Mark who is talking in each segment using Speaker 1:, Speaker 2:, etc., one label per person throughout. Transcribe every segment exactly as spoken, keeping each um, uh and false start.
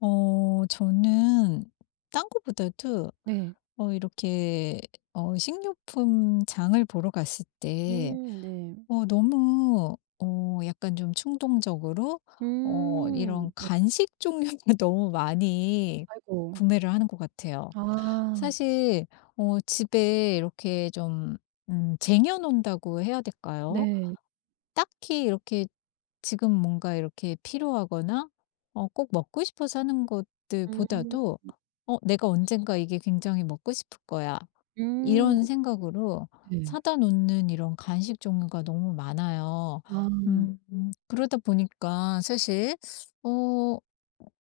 Speaker 1: 어 저는 딴 거보다도
Speaker 2: 네.
Speaker 1: 어 이렇게 어 식료품 장을 보러 갔을 때
Speaker 2: 음 네.
Speaker 1: 어 너무 어 약간 좀 충동적으로 어 이런
Speaker 2: 음. 네.
Speaker 1: 간식 종류를 너무 많이
Speaker 2: 아이고.
Speaker 1: 구매를 하는 것 같아요.
Speaker 2: 아.
Speaker 1: 사실 어 집에 이렇게 좀 음 쟁여 놓는다고 해야 될까요?
Speaker 2: 네.
Speaker 1: 딱히 이렇게 지금 뭔가 이렇게 필요하거나 어 꼭 먹고 싶어서 하는
Speaker 2: 음.
Speaker 1: 것들보다도, '어 내가 언젠가 이게 굉장히 먹고 싶을 거야.'
Speaker 2: 음.
Speaker 1: 이런 생각으로
Speaker 2: 네.
Speaker 1: 사다 놓는 이런 간식 종류가 너무 많아요.
Speaker 2: 아.
Speaker 1: 음 음, 그러다 보니까 사실 어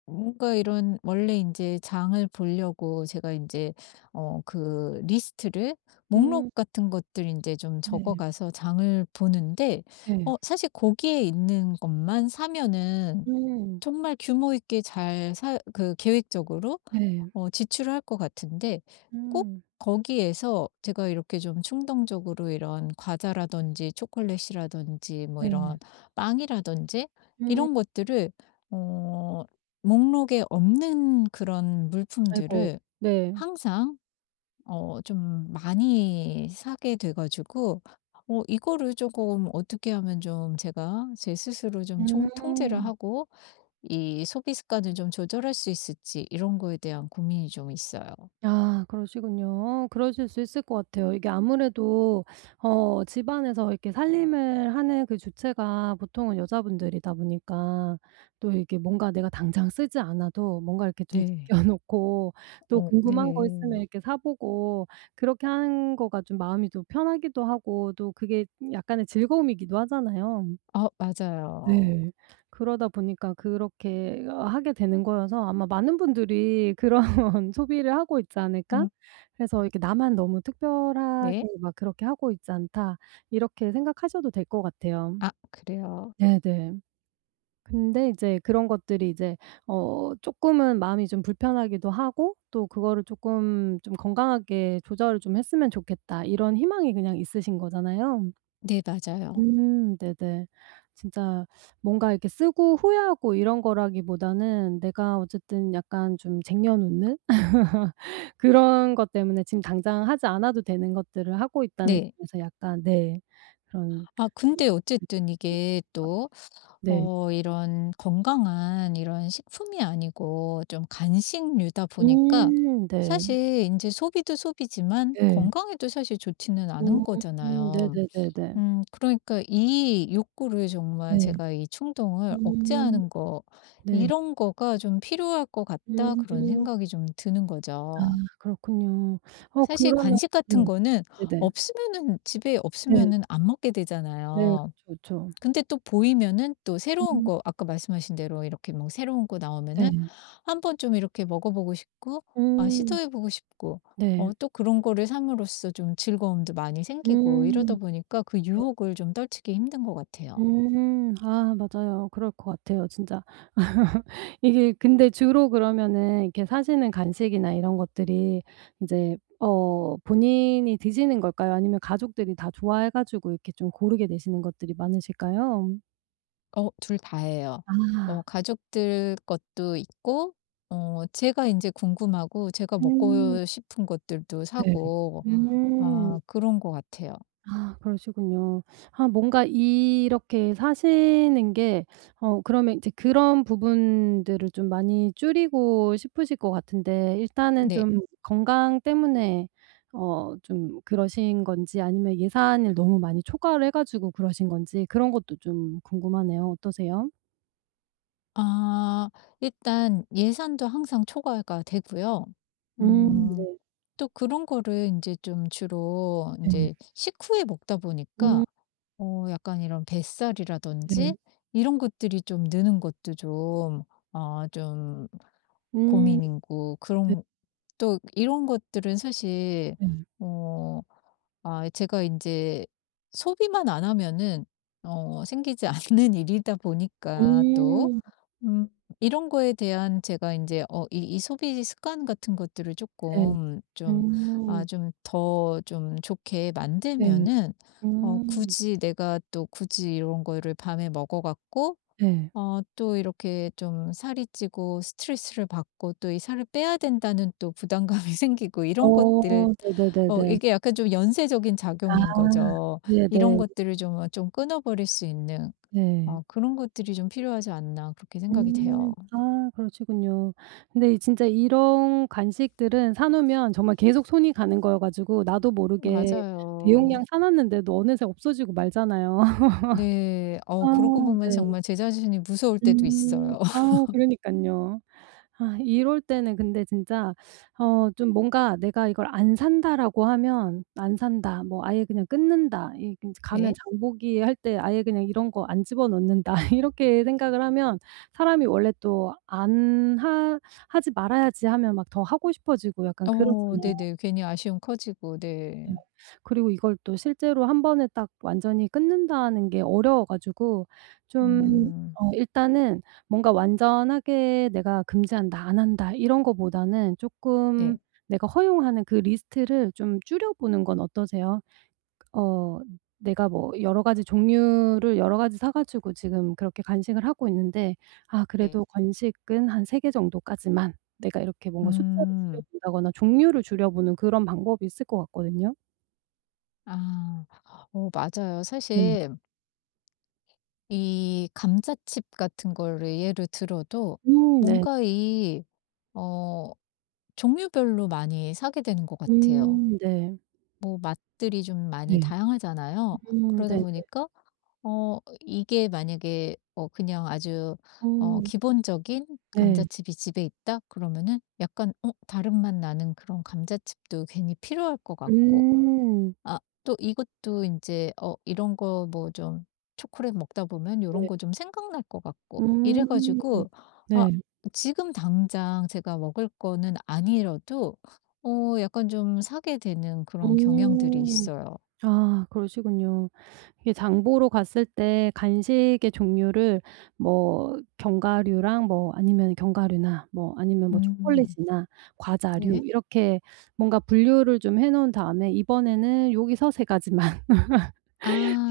Speaker 1: 뭔가 이런, 원래 이제 장을 보려고 제가 이제 어 그 리스트를,
Speaker 2: 음.
Speaker 1: 목록 같은 것들 이제 좀 적어
Speaker 2: 네.
Speaker 1: 가서 장을 보는데,
Speaker 2: 네.
Speaker 1: 어 사실 거기에 있는 것만 사면은
Speaker 2: 음.
Speaker 1: 정말 규모 있게 잘 사 그 계획적으로
Speaker 2: 네.
Speaker 1: 어 지출을 할 것 같은데, 꼭
Speaker 2: 음.
Speaker 1: 거기에서 제가 이렇게 좀 충동적으로 이런 과자라든지 초콜릿이라든지 뭐 이런
Speaker 2: 네.
Speaker 1: 빵이라든지
Speaker 2: 음.
Speaker 1: 이런 것들을, 어 목록에 없는 그런
Speaker 2: 아이고.
Speaker 1: 물품들을
Speaker 2: 네.
Speaker 1: 항상 어 좀 많이 사게 돼 가지고, 어 이거를 조금 어떻게 하면 좀 제가 제 스스로 좀 총 통제를
Speaker 2: 음.
Speaker 1: 하고 이 소비 습관을 좀 조절할 수 있을지, 이런 거에 대한 고민이 좀 있어요.
Speaker 2: 아 그러시군요. 그러실 수 있을 것 같아요. 이게 아무래도 어 집안에서 이렇게 살림을 하는 그 주체가 보통은 여자분들이다 보니까 또 이게 뭔가 내가 당장 쓰지 않아도 뭔가 이렇게 좀
Speaker 1: 네.
Speaker 2: 제껴 놓고 또
Speaker 1: 어
Speaker 2: 궁금한 거 있으면
Speaker 1: 네.
Speaker 2: 이렇게 사 보고 그렇게 하는 거가 좀 마음이 또 편하기도 하고 또 그게 약간의 즐거움이기도 하잖아요.
Speaker 1: 어 맞아요.
Speaker 2: 네. 그러다 보니까 그렇게 어 하게 되는 거여서 아마 많은 분들이 그런 소비를 하고 있지 않을까?
Speaker 1: 음
Speaker 2: 그래서 이렇게 '나만 너무
Speaker 1: 네.
Speaker 2: 특별하게 막 그렇게 하고 있지 않다.' 이렇게 생각하셔도 될 것 같아요.
Speaker 1: 아, 그래요?
Speaker 2: 네네. 근데 이제 그런 것들이 이제 어 쪼끔은 마음이 좀 불편하기도 하고 또 그거를 쪼끔 좀 '건강하게 조절을 좀 했으면 좋겠다.' 이런 희망이 그냥 있으신 거잖아요.
Speaker 1: 네, 맞아요.
Speaker 2: 음 네네. 진짜 뭔가 이렇게 쓰고 후회하고 이런 거라기보다는 내가 어쨌든 약간 좀 쟁여 놓는 그런 것 때문에 지금 당장 하지 않아도 되는 것들을 하고 있다는
Speaker 1: 네.
Speaker 2: 점에서 약간 네 그런
Speaker 1: 아, 근데 어쨌든 이게 또
Speaker 2: 네.
Speaker 1: 어 이런 건강한 이런 식품이 아니고 좀 간식류다 보니까,
Speaker 2: 음 네.
Speaker 1: 사실 이제 소비도 소비지만
Speaker 2: 네.
Speaker 1: 건강에도 사실 좋지는 않은
Speaker 2: 음
Speaker 1: 거잖아요.
Speaker 2: 네네네네.
Speaker 1: 음 그러니까 이 욕구를 정말
Speaker 2: 네.
Speaker 1: 제가, 이 충동을
Speaker 2: 음
Speaker 1: 억제하는 거,
Speaker 2: 네.
Speaker 1: '이런 거가 좀 필요할 것 같다.' 그런
Speaker 2: 음
Speaker 1: 생각이 좀 드는
Speaker 2: 아
Speaker 1: 거죠.
Speaker 2: 그렇군요. 어
Speaker 1: 사실
Speaker 2: 그러면
Speaker 1: 간식 같은
Speaker 2: 네
Speaker 1: 거는
Speaker 2: 네네.
Speaker 1: 없으면은, 집에
Speaker 2: 네.
Speaker 1: 없으면은 안 먹게
Speaker 2: 네.
Speaker 1: 되잖아요.
Speaker 2: 그쵸, 그쵸.
Speaker 1: 근데 또 보이면은, 또 새로운
Speaker 2: 음.
Speaker 1: 거, 아까 말씀하신 대로 이렇게, 뭐 새로운 거
Speaker 2: 네.
Speaker 1: 나오면은 한번 좀 이렇게 먹어보고 싶고, 아,
Speaker 2: 음.
Speaker 1: 시도해보고 싶고, 어
Speaker 2: 네.
Speaker 1: 또 그런 거를 삼으로써 좀 즐거움도 많이 생기고, 이러다
Speaker 2: 음.
Speaker 1: 보니까 그
Speaker 2: 네.
Speaker 1: 유혹을 좀 떨치기 힘든 것 같아요.
Speaker 2: 음. 아 맞아요. 그럴 것 같아요 진짜. 이게 근데 주로 그러면은 이렇게 사시는 간식이나 이런 것들이 이제 어 본인이 드시는 걸까요? 아니면 가족들이 다 좋아해 가지고 이렇게 좀 고르게 되시는 것들이 많으실까요?
Speaker 1: 어 둘 다예요. 어
Speaker 2: 아.
Speaker 1: 가족들 것도 있고, 어 제가 이제 궁금하고 제가
Speaker 2: 음.
Speaker 1: 먹고 싶은 것들도
Speaker 2: 네.
Speaker 1: 사고,
Speaker 2: 음. 음.
Speaker 1: 아, 그런 것 같아요.
Speaker 2: 아 그러시군요. 아 뭔가 이렇게 사시는 게 어 그러면 이제 그런 부분들을 좀 많이 줄이고 싶으실 것 같은데 일단은
Speaker 1: 네.
Speaker 2: 좀 음. 건강 때문에 어 좀 그러신 건지 아니면 예산을 너무 많이 초과를 해 가지고 그러신 건지 그런 것도 좀 궁금하네요. 어떠세요?
Speaker 1: 아, 일단 예산도 항상 초과가 되고요. 음
Speaker 2: 음
Speaker 1: 또 그런 거를 이제 좀 주로 이
Speaker 2: 네. 네.
Speaker 1: 제 식후에 먹다 보니까
Speaker 2: 음.
Speaker 1: 어 약간 이런
Speaker 2: 네.
Speaker 1: 뱃살이라든지 이런 것들이 좀 느는 것도 좀, 아, 좀
Speaker 2: 음.
Speaker 1: 고민이고,
Speaker 2: 네
Speaker 1: 그런 또 이런 것들은 사실,
Speaker 2: 네.
Speaker 1: 어 아, 제가 이제 소비만 안 하면은 어 생기지 않는 일이다 보니까 또,
Speaker 2: 음.
Speaker 1: 음 이런 거에 대한, 제가 이제 어 이 이 소비 습관 같은 것들을
Speaker 2: 네.
Speaker 1: 조금 좀, 아
Speaker 2: 음.
Speaker 1: 좀 더 좀 좋게
Speaker 2: 네.
Speaker 1: 만들면은 어
Speaker 2: 음.
Speaker 1: 굳이 내가, 또 굳이 이런 거를 밤에 먹어 갖고
Speaker 2: 네.
Speaker 1: 어 또 이렇게 좀 살이 찌고 스트레스를 받고, 또 이 살을 빼야 된다는 또 부담감이 생기고, 이런 것들,
Speaker 2: 어
Speaker 1: 어
Speaker 2: 네네네네.
Speaker 1: 이게 약간 좀 연쇄적인
Speaker 2: 아
Speaker 1: 작용인 거죠. 이런
Speaker 2: 네네.
Speaker 1: 것들을 좀 어 좀 끊어버릴 수 있는
Speaker 2: 네.
Speaker 1: 어 그런 것들이 좀 필요하지 않나, 그렇게 생각이
Speaker 2: 음.
Speaker 1: 돼요.
Speaker 2: 아 그러시군요. 근데 이 진짜 이런 간식들은 사 놓으면 정말 계속 손이 가는 거여 가지고 나도 모르게 대용량
Speaker 1: 맞아요.
Speaker 2: 사 놨는데도 어느새 없어지고 말잖아요.
Speaker 1: 네.
Speaker 2: 아
Speaker 1: 어 그러고 보면
Speaker 2: 네.
Speaker 1: 정말 제 자신이 무서울 때도
Speaker 2: 음.
Speaker 1: 있어요.
Speaker 2: 아 그러니깐요. 아 이럴 때는 근데 진짜 어 좀 뭔가 '내가 이걸 안 산다.'라고 하면 '안 산다.' 뭐 '아예 그냥 끊는다.' 이 그 가면
Speaker 1: 네.
Speaker 2: 장보기 할 때 '아예 그냥 이런 거 안 집어넣는다.' 이렇게 생각을 하면 사람이 원래 또 안 하 하지 말아야지 하면 막 더 하고 싶어지고 약간
Speaker 1: 어
Speaker 2: 그렇잖아요.
Speaker 1: 네네. 괜히 아쉬움 커지고, 네.
Speaker 2: 네. 그리고 이걸 또 실제로 한 번에 딱 완전히 끊는다는 게 어려워 가지고 좀
Speaker 1: 음.
Speaker 2: 어 일단은 뭔가 완전하게 '내가 금지한다. 안 한다.' 이런 거보다는 쪼끔
Speaker 1: 네.
Speaker 2: 내가 허용하는 그 리스트를 좀 줄여 보는 건 어떠세요? 어 내가 뭐 여러 가지 종류를 여러 가지 사 가지고 지금 그렇게 간식을 하고 있는데 아 그래도
Speaker 1: 네.
Speaker 2: 건식은 한 세 개 정도까지만 내가 이렇게 뭔가 숫자를 줄여
Speaker 1: 음.
Speaker 2: 본다거나 종류를 줄여 보는 그런 방법이 있을 것 같거든요.
Speaker 1: 아. 어 맞아요.
Speaker 2: 네.
Speaker 1: 사실 이 감자칩 같은 거를 예를 들어도,
Speaker 2: 음 네.
Speaker 1: 뭔가 이 어 종류별로 많이 사게 되는 것 같아요.
Speaker 2: 음 네.
Speaker 1: 뭐 맛들이 좀 많이
Speaker 2: 네.
Speaker 1: 다양하잖아요.
Speaker 2: 음
Speaker 1: 그러다
Speaker 2: 네네.
Speaker 1: 보니까 어 이게 만약에 어 그냥 아주 어
Speaker 2: 음
Speaker 1: 기본적인
Speaker 2: 네.
Speaker 1: 감자칩이 집에 있다 그러면은, 약간 어 다른 맛 나는 그런 감자칩도 괜히 필요할 것 같고,
Speaker 2: 음.
Speaker 1: 아, 또 이것도 이제 어 이런 거, 뭐 좀 초콜릿 먹다 보면 이런
Speaker 2: 네.
Speaker 1: 거 좀 생각날 것 같고, 이래
Speaker 2: 음.
Speaker 1: 가지고, 아,
Speaker 2: 네.
Speaker 1: 지금 당장 제가 먹을 거는 아니라도 어 약간 좀 사게 되는 그런 경향들이
Speaker 2: 음.
Speaker 1: 있어요.
Speaker 2: 아 그러시군요. 이게 장보러 갔을 때 간식의 종류를 뭐 견과류랑 뭐 아니면 견과류나 뭐 아니면 뭐
Speaker 1: 음
Speaker 2: 초콜릿이나
Speaker 1: 네.
Speaker 2: 과자류 이렇게 뭔가 분류를 좀 해 놓은 다음에 이번에는 여기서 세 가지만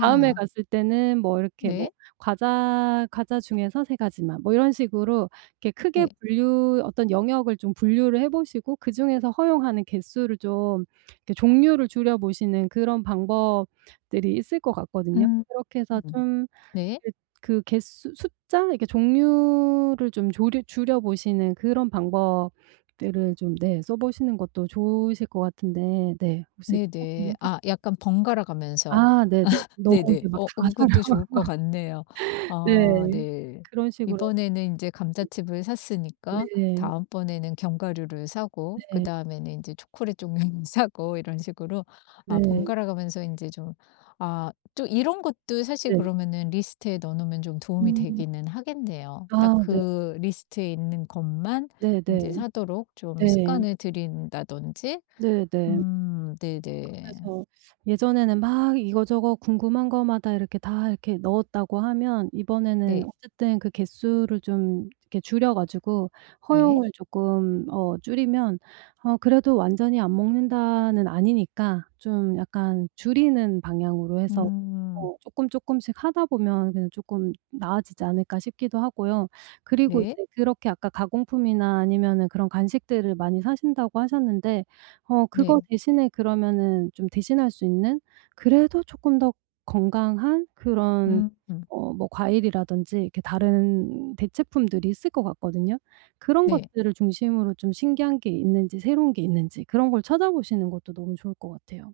Speaker 2: 다음에 갔을 때는 뭐 이렇게 뭐
Speaker 1: 네.
Speaker 2: 과자 과자 중에서 세 가지만 뭐 이런 식으로 이렇게 크게
Speaker 1: 네.
Speaker 2: 분류 어떤 영역을 좀 분류를 해 보시고 그중에서 허용하는 개수를 좀 이렇게 종류를 줄여 보시는 그런 방법들이 있을 것 같거든요.
Speaker 1: 음.
Speaker 2: 그렇게 해서
Speaker 1: 음.
Speaker 2: 좀
Speaker 1: 네.
Speaker 2: 그 그 개수 숫자 이렇게 종류를 좀 조류 줄여 보시는 그런 방법들을 좀 네 써 보시는 것도 좋으실 것 같은데 네 혹시 그렇게는
Speaker 1: 네네.
Speaker 2: 해 보셨
Speaker 1: 아, 약간 번갈아 가면서.
Speaker 2: 아 네네. 너무
Speaker 1: 네네.
Speaker 2: 이게 막
Speaker 1: 어 어
Speaker 2: 다사
Speaker 1: 그것도 좋을 것 같네요. 아,
Speaker 2: 네.
Speaker 1: 네.
Speaker 2: 그런 식으로
Speaker 1: 이번에는 이제 감자칩을 샀으니까
Speaker 2: 네.
Speaker 1: 다음번에는 견과류를 사고,
Speaker 2: 네.
Speaker 1: 그다음에는 이제 초콜릿 종류를 사고, 이런 식으로, 아,
Speaker 2: 네.
Speaker 1: 번갈아 가면서 이제 좀. 아, 또 이런 것도 사실
Speaker 2: 네.
Speaker 1: 그러면은 리스트에 넣어 놓으면 좀 도움이
Speaker 2: 음.
Speaker 1: 되기는 하겠네요. 딱
Speaker 2: 아 네.
Speaker 1: 그 리스트에 있는 것만
Speaker 2: 네네.
Speaker 1: 이제 사도록 좀
Speaker 2: 네.
Speaker 1: 습관을 들인다든지.
Speaker 2: 네네.
Speaker 1: 음 네네.
Speaker 2: 그래서 예전에는 막 이거저거 궁금한 거마다 이렇게 다 이렇게 넣었다고 하면 이번에는
Speaker 1: 네.
Speaker 2: 어쨌든 그 개수를 좀 이렇게 줄여 가지고
Speaker 1: 네.
Speaker 2: 허용을 조금 어 줄이면 어 그래도 완전히 안 먹는다는 아니니까 좀 약간 줄이는 방향으로 해서
Speaker 1: 음
Speaker 2: 어 쪼끔 쪼끔씩 하다 보면 그냥 쪼끔 나아지지 않을까 싶기도 하고요. 그리고
Speaker 1: 네.
Speaker 2: 이제 그렇게 아까 가공품이나 아니면은 그런 간식들을 많이 사신다고 하셨는데 어 그거
Speaker 1: 네.
Speaker 2: 대신에 그러면은 좀 대신할 수 있는 그래도 쪼끔 더 건강한 그런
Speaker 1: 음 음.
Speaker 2: 어 뭐 과일이라든지 이렇게 다른 대체품들이 있을 것 같거든요. 그런
Speaker 1: 네.
Speaker 2: 것들을 중심으로 좀 신기한 게 있는지 새로운 게 있는지 그런 걸 찾아보시는 것도 너무 좋을 것 같아요.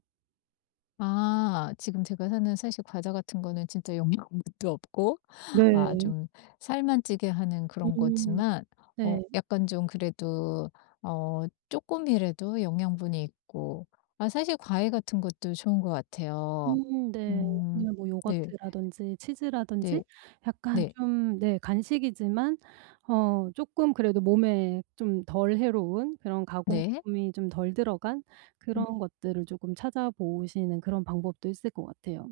Speaker 1: 아, 지금 제가 사는, 사실 과자 같은 거는 진짜 영양분도 없고 아,
Speaker 2: 네.
Speaker 1: 좀 살만 찌게 하는 그런
Speaker 2: 음.
Speaker 1: 거지만, 어
Speaker 2: 네.
Speaker 1: 약간 좀 그래도 어 조금이라도 영양분이 있고, 아, 사실 과일 같은 것도 좋은 것 같아요.
Speaker 2: 음 네.
Speaker 1: 음.
Speaker 2: 아니면 뭐
Speaker 1: 네.
Speaker 2: 요거트라든지 치즈라든지
Speaker 1: 네.
Speaker 2: 약간
Speaker 1: 네.
Speaker 2: 좀 네 간식이지만 어 쪼끔 그래도 몸에 좀 덜 해로운 그런
Speaker 1: 네.
Speaker 2: 가공품이 좀 덜 들어간
Speaker 1: 음.
Speaker 2: 그런 것들을 조금 찾아보시는 그런 방법도 있을 것 같아요.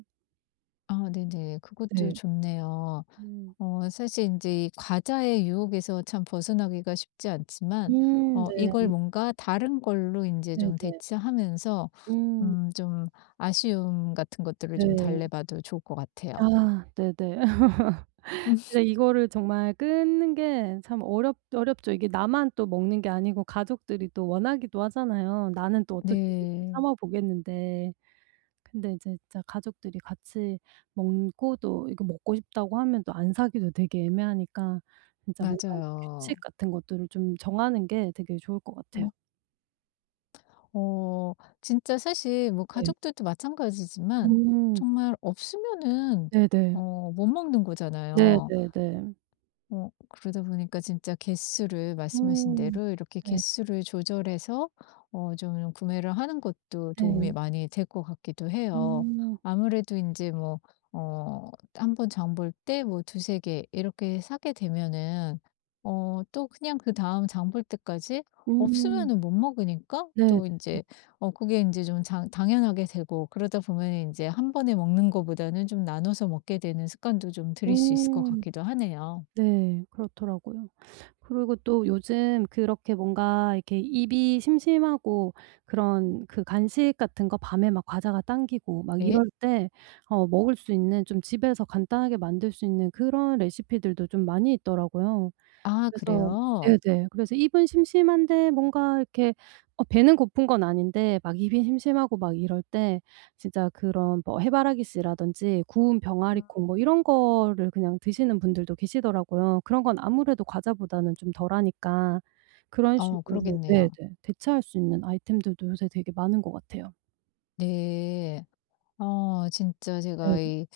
Speaker 1: 아, 네네. 그것도
Speaker 2: 네.
Speaker 1: 좋네요.
Speaker 2: 음.
Speaker 1: 어 사실 이제 이 과자의 유혹에서 참 벗어나기가 쉽지 않지만,
Speaker 2: 음
Speaker 1: 어 이걸
Speaker 2: 네.
Speaker 1: 뭔가 다른 걸로 이제
Speaker 2: 네네.
Speaker 1: 좀 대체하면서
Speaker 2: 음
Speaker 1: 음 좀 아쉬움 같은 것들을 좀
Speaker 2: 네.
Speaker 1: 달래봐도 좋을 것 같아요.
Speaker 2: 아 네네. 진짜 이거를 정말 끊는 게 참 어렵 어렵죠. 이게 나만 또 먹는 게 아니고 가족들이 또 원하기도 하잖아요. 나는 또 어떻게든 좀
Speaker 1: 네.
Speaker 2: 참아 보겠는데. 근데 이제 진짜 가족들이 같이 먹고 또 이거 먹고 싶다고 하면 또 안 사기도 되게 애매하니까 진짜 뭔가 규칙
Speaker 1: 맞아요.
Speaker 2: 같은 것들을 좀 정하는 게 되게 좋을 것 같아요.
Speaker 1: 음 어 진짜 사실 뭐
Speaker 2: 네.
Speaker 1: 가족들도 마찬가지지만,
Speaker 2: 음.
Speaker 1: 정말 없으면은
Speaker 2: 네네.
Speaker 1: 어 못 먹는 거잖아요.
Speaker 2: 네네네.
Speaker 1: 어 그러다 보니까 진짜 개수를, 말씀하신
Speaker 2: 음.
Speaker 1: 대로 이렇게
Speaker 2: 네.
Speaker 1: 개수를 조절해서 어 좀 구매를 하는 것도 도움이
Speaker 2: 네.
Speaker 1: 많이 될 것 같기도 해요.
Speaker 2: 음.
Speaker 1: 아무래도 이제 뭐 어 한 번 장볼 때 뭐 두세 개 이렇게 사게 되면은 어 또 그냥 그다음 장볼 때까지
Speaker 2: 음.
Speaker 1: 없으면은 못 먹으니까,
Speaker 2: 네네.
Speaker 1: 또 이제 어 그게 이제 좀 장 당연하게 되고, 그러다 보면 이제 한 번에 먹는 거보다는 좀 나눠서 먹게 되는 습관도 좀 들일 수 있을 것
Speaker 2: 음.
Speaker 1: 같기도 하네요.
Speaker 2: 네. 그렇더라고요. 그리고 또 요즘 그렇게 뭔가 이렇게 입이 심심하고 그런 그 간식 같은 거 밤에 막 과자가 당기고 막
Speaker 1: 네.
Speaker 2: 이럴 때 어 먹을 수 있는 좀 집에서 간단하게 만들 수 있는 그런 레시피들도 좀 많이 있더라고요.
Speaker 1: 아,
Speaker 2: 그래서
Speaker 1: 그래요?
Speaker 2: 네네. 그래서 입은 심심한데 뭔가 이렇게 어 배는 고픈 건 아닌데 막 입이 심심하고 막 이럴 때 진짜 그런 뭐 해바라기씨라든지 구운 병아리콩 뭐 이런 거를 그냥 드시는 분들도 계시더라고요. 그런 건 아무래도 과자보다는 좀 덜하니까 그런
Speaker 1: 어
Speaker 2: 식으로 네네.
Speaker 1: 그러겠네요.
Speaker 2: 대체할 수 있는 아이템들도 요새 되게 많은 것 같아요.
Speaker 1: 네. 어 진짜
Speaker 2: 네.
Speaker 1: 제가 이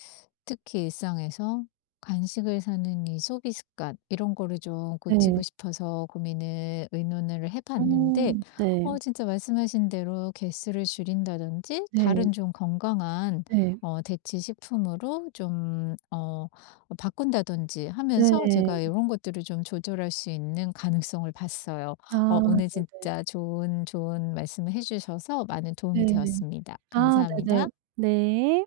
Speaker 1: 특히 일상에서 간식을 사는 이 소비 습관, 이런 거를 좀 고치고
Speaker 2: 네.
Speaker 1: 싶어서 고민을, 의논을 해 봤는데,
Speaker 2: 음. 네.
Speaker 1: 어 진짜 말씀하신 대로 개수를 줄인다든지,
Speaker 2: 네.
Speaker 1: 다른 좀 건강한
Speaker 2: 네.
Speaker 1: 어 대체 식품으로 좀 어 바꾼다든지 하면서
Speaker 2: 네.
Speaker 1: 제가 이런 것들을 좀 조절할 수 있는 가능성을 봤어요.
Speaker 2: 아
Speaker 1: 어 오늘
Speaker 2: 네네.
Speaker 1: 진짜 좋은, 좋은 말씀을 해 주셔서 많은
Speaker 2: 네.
Speaker 1: 도움이 되었습니다.
Speaker 2: 아 네네.
Speaker 1: 감사합니다.
Speaker 2: 네.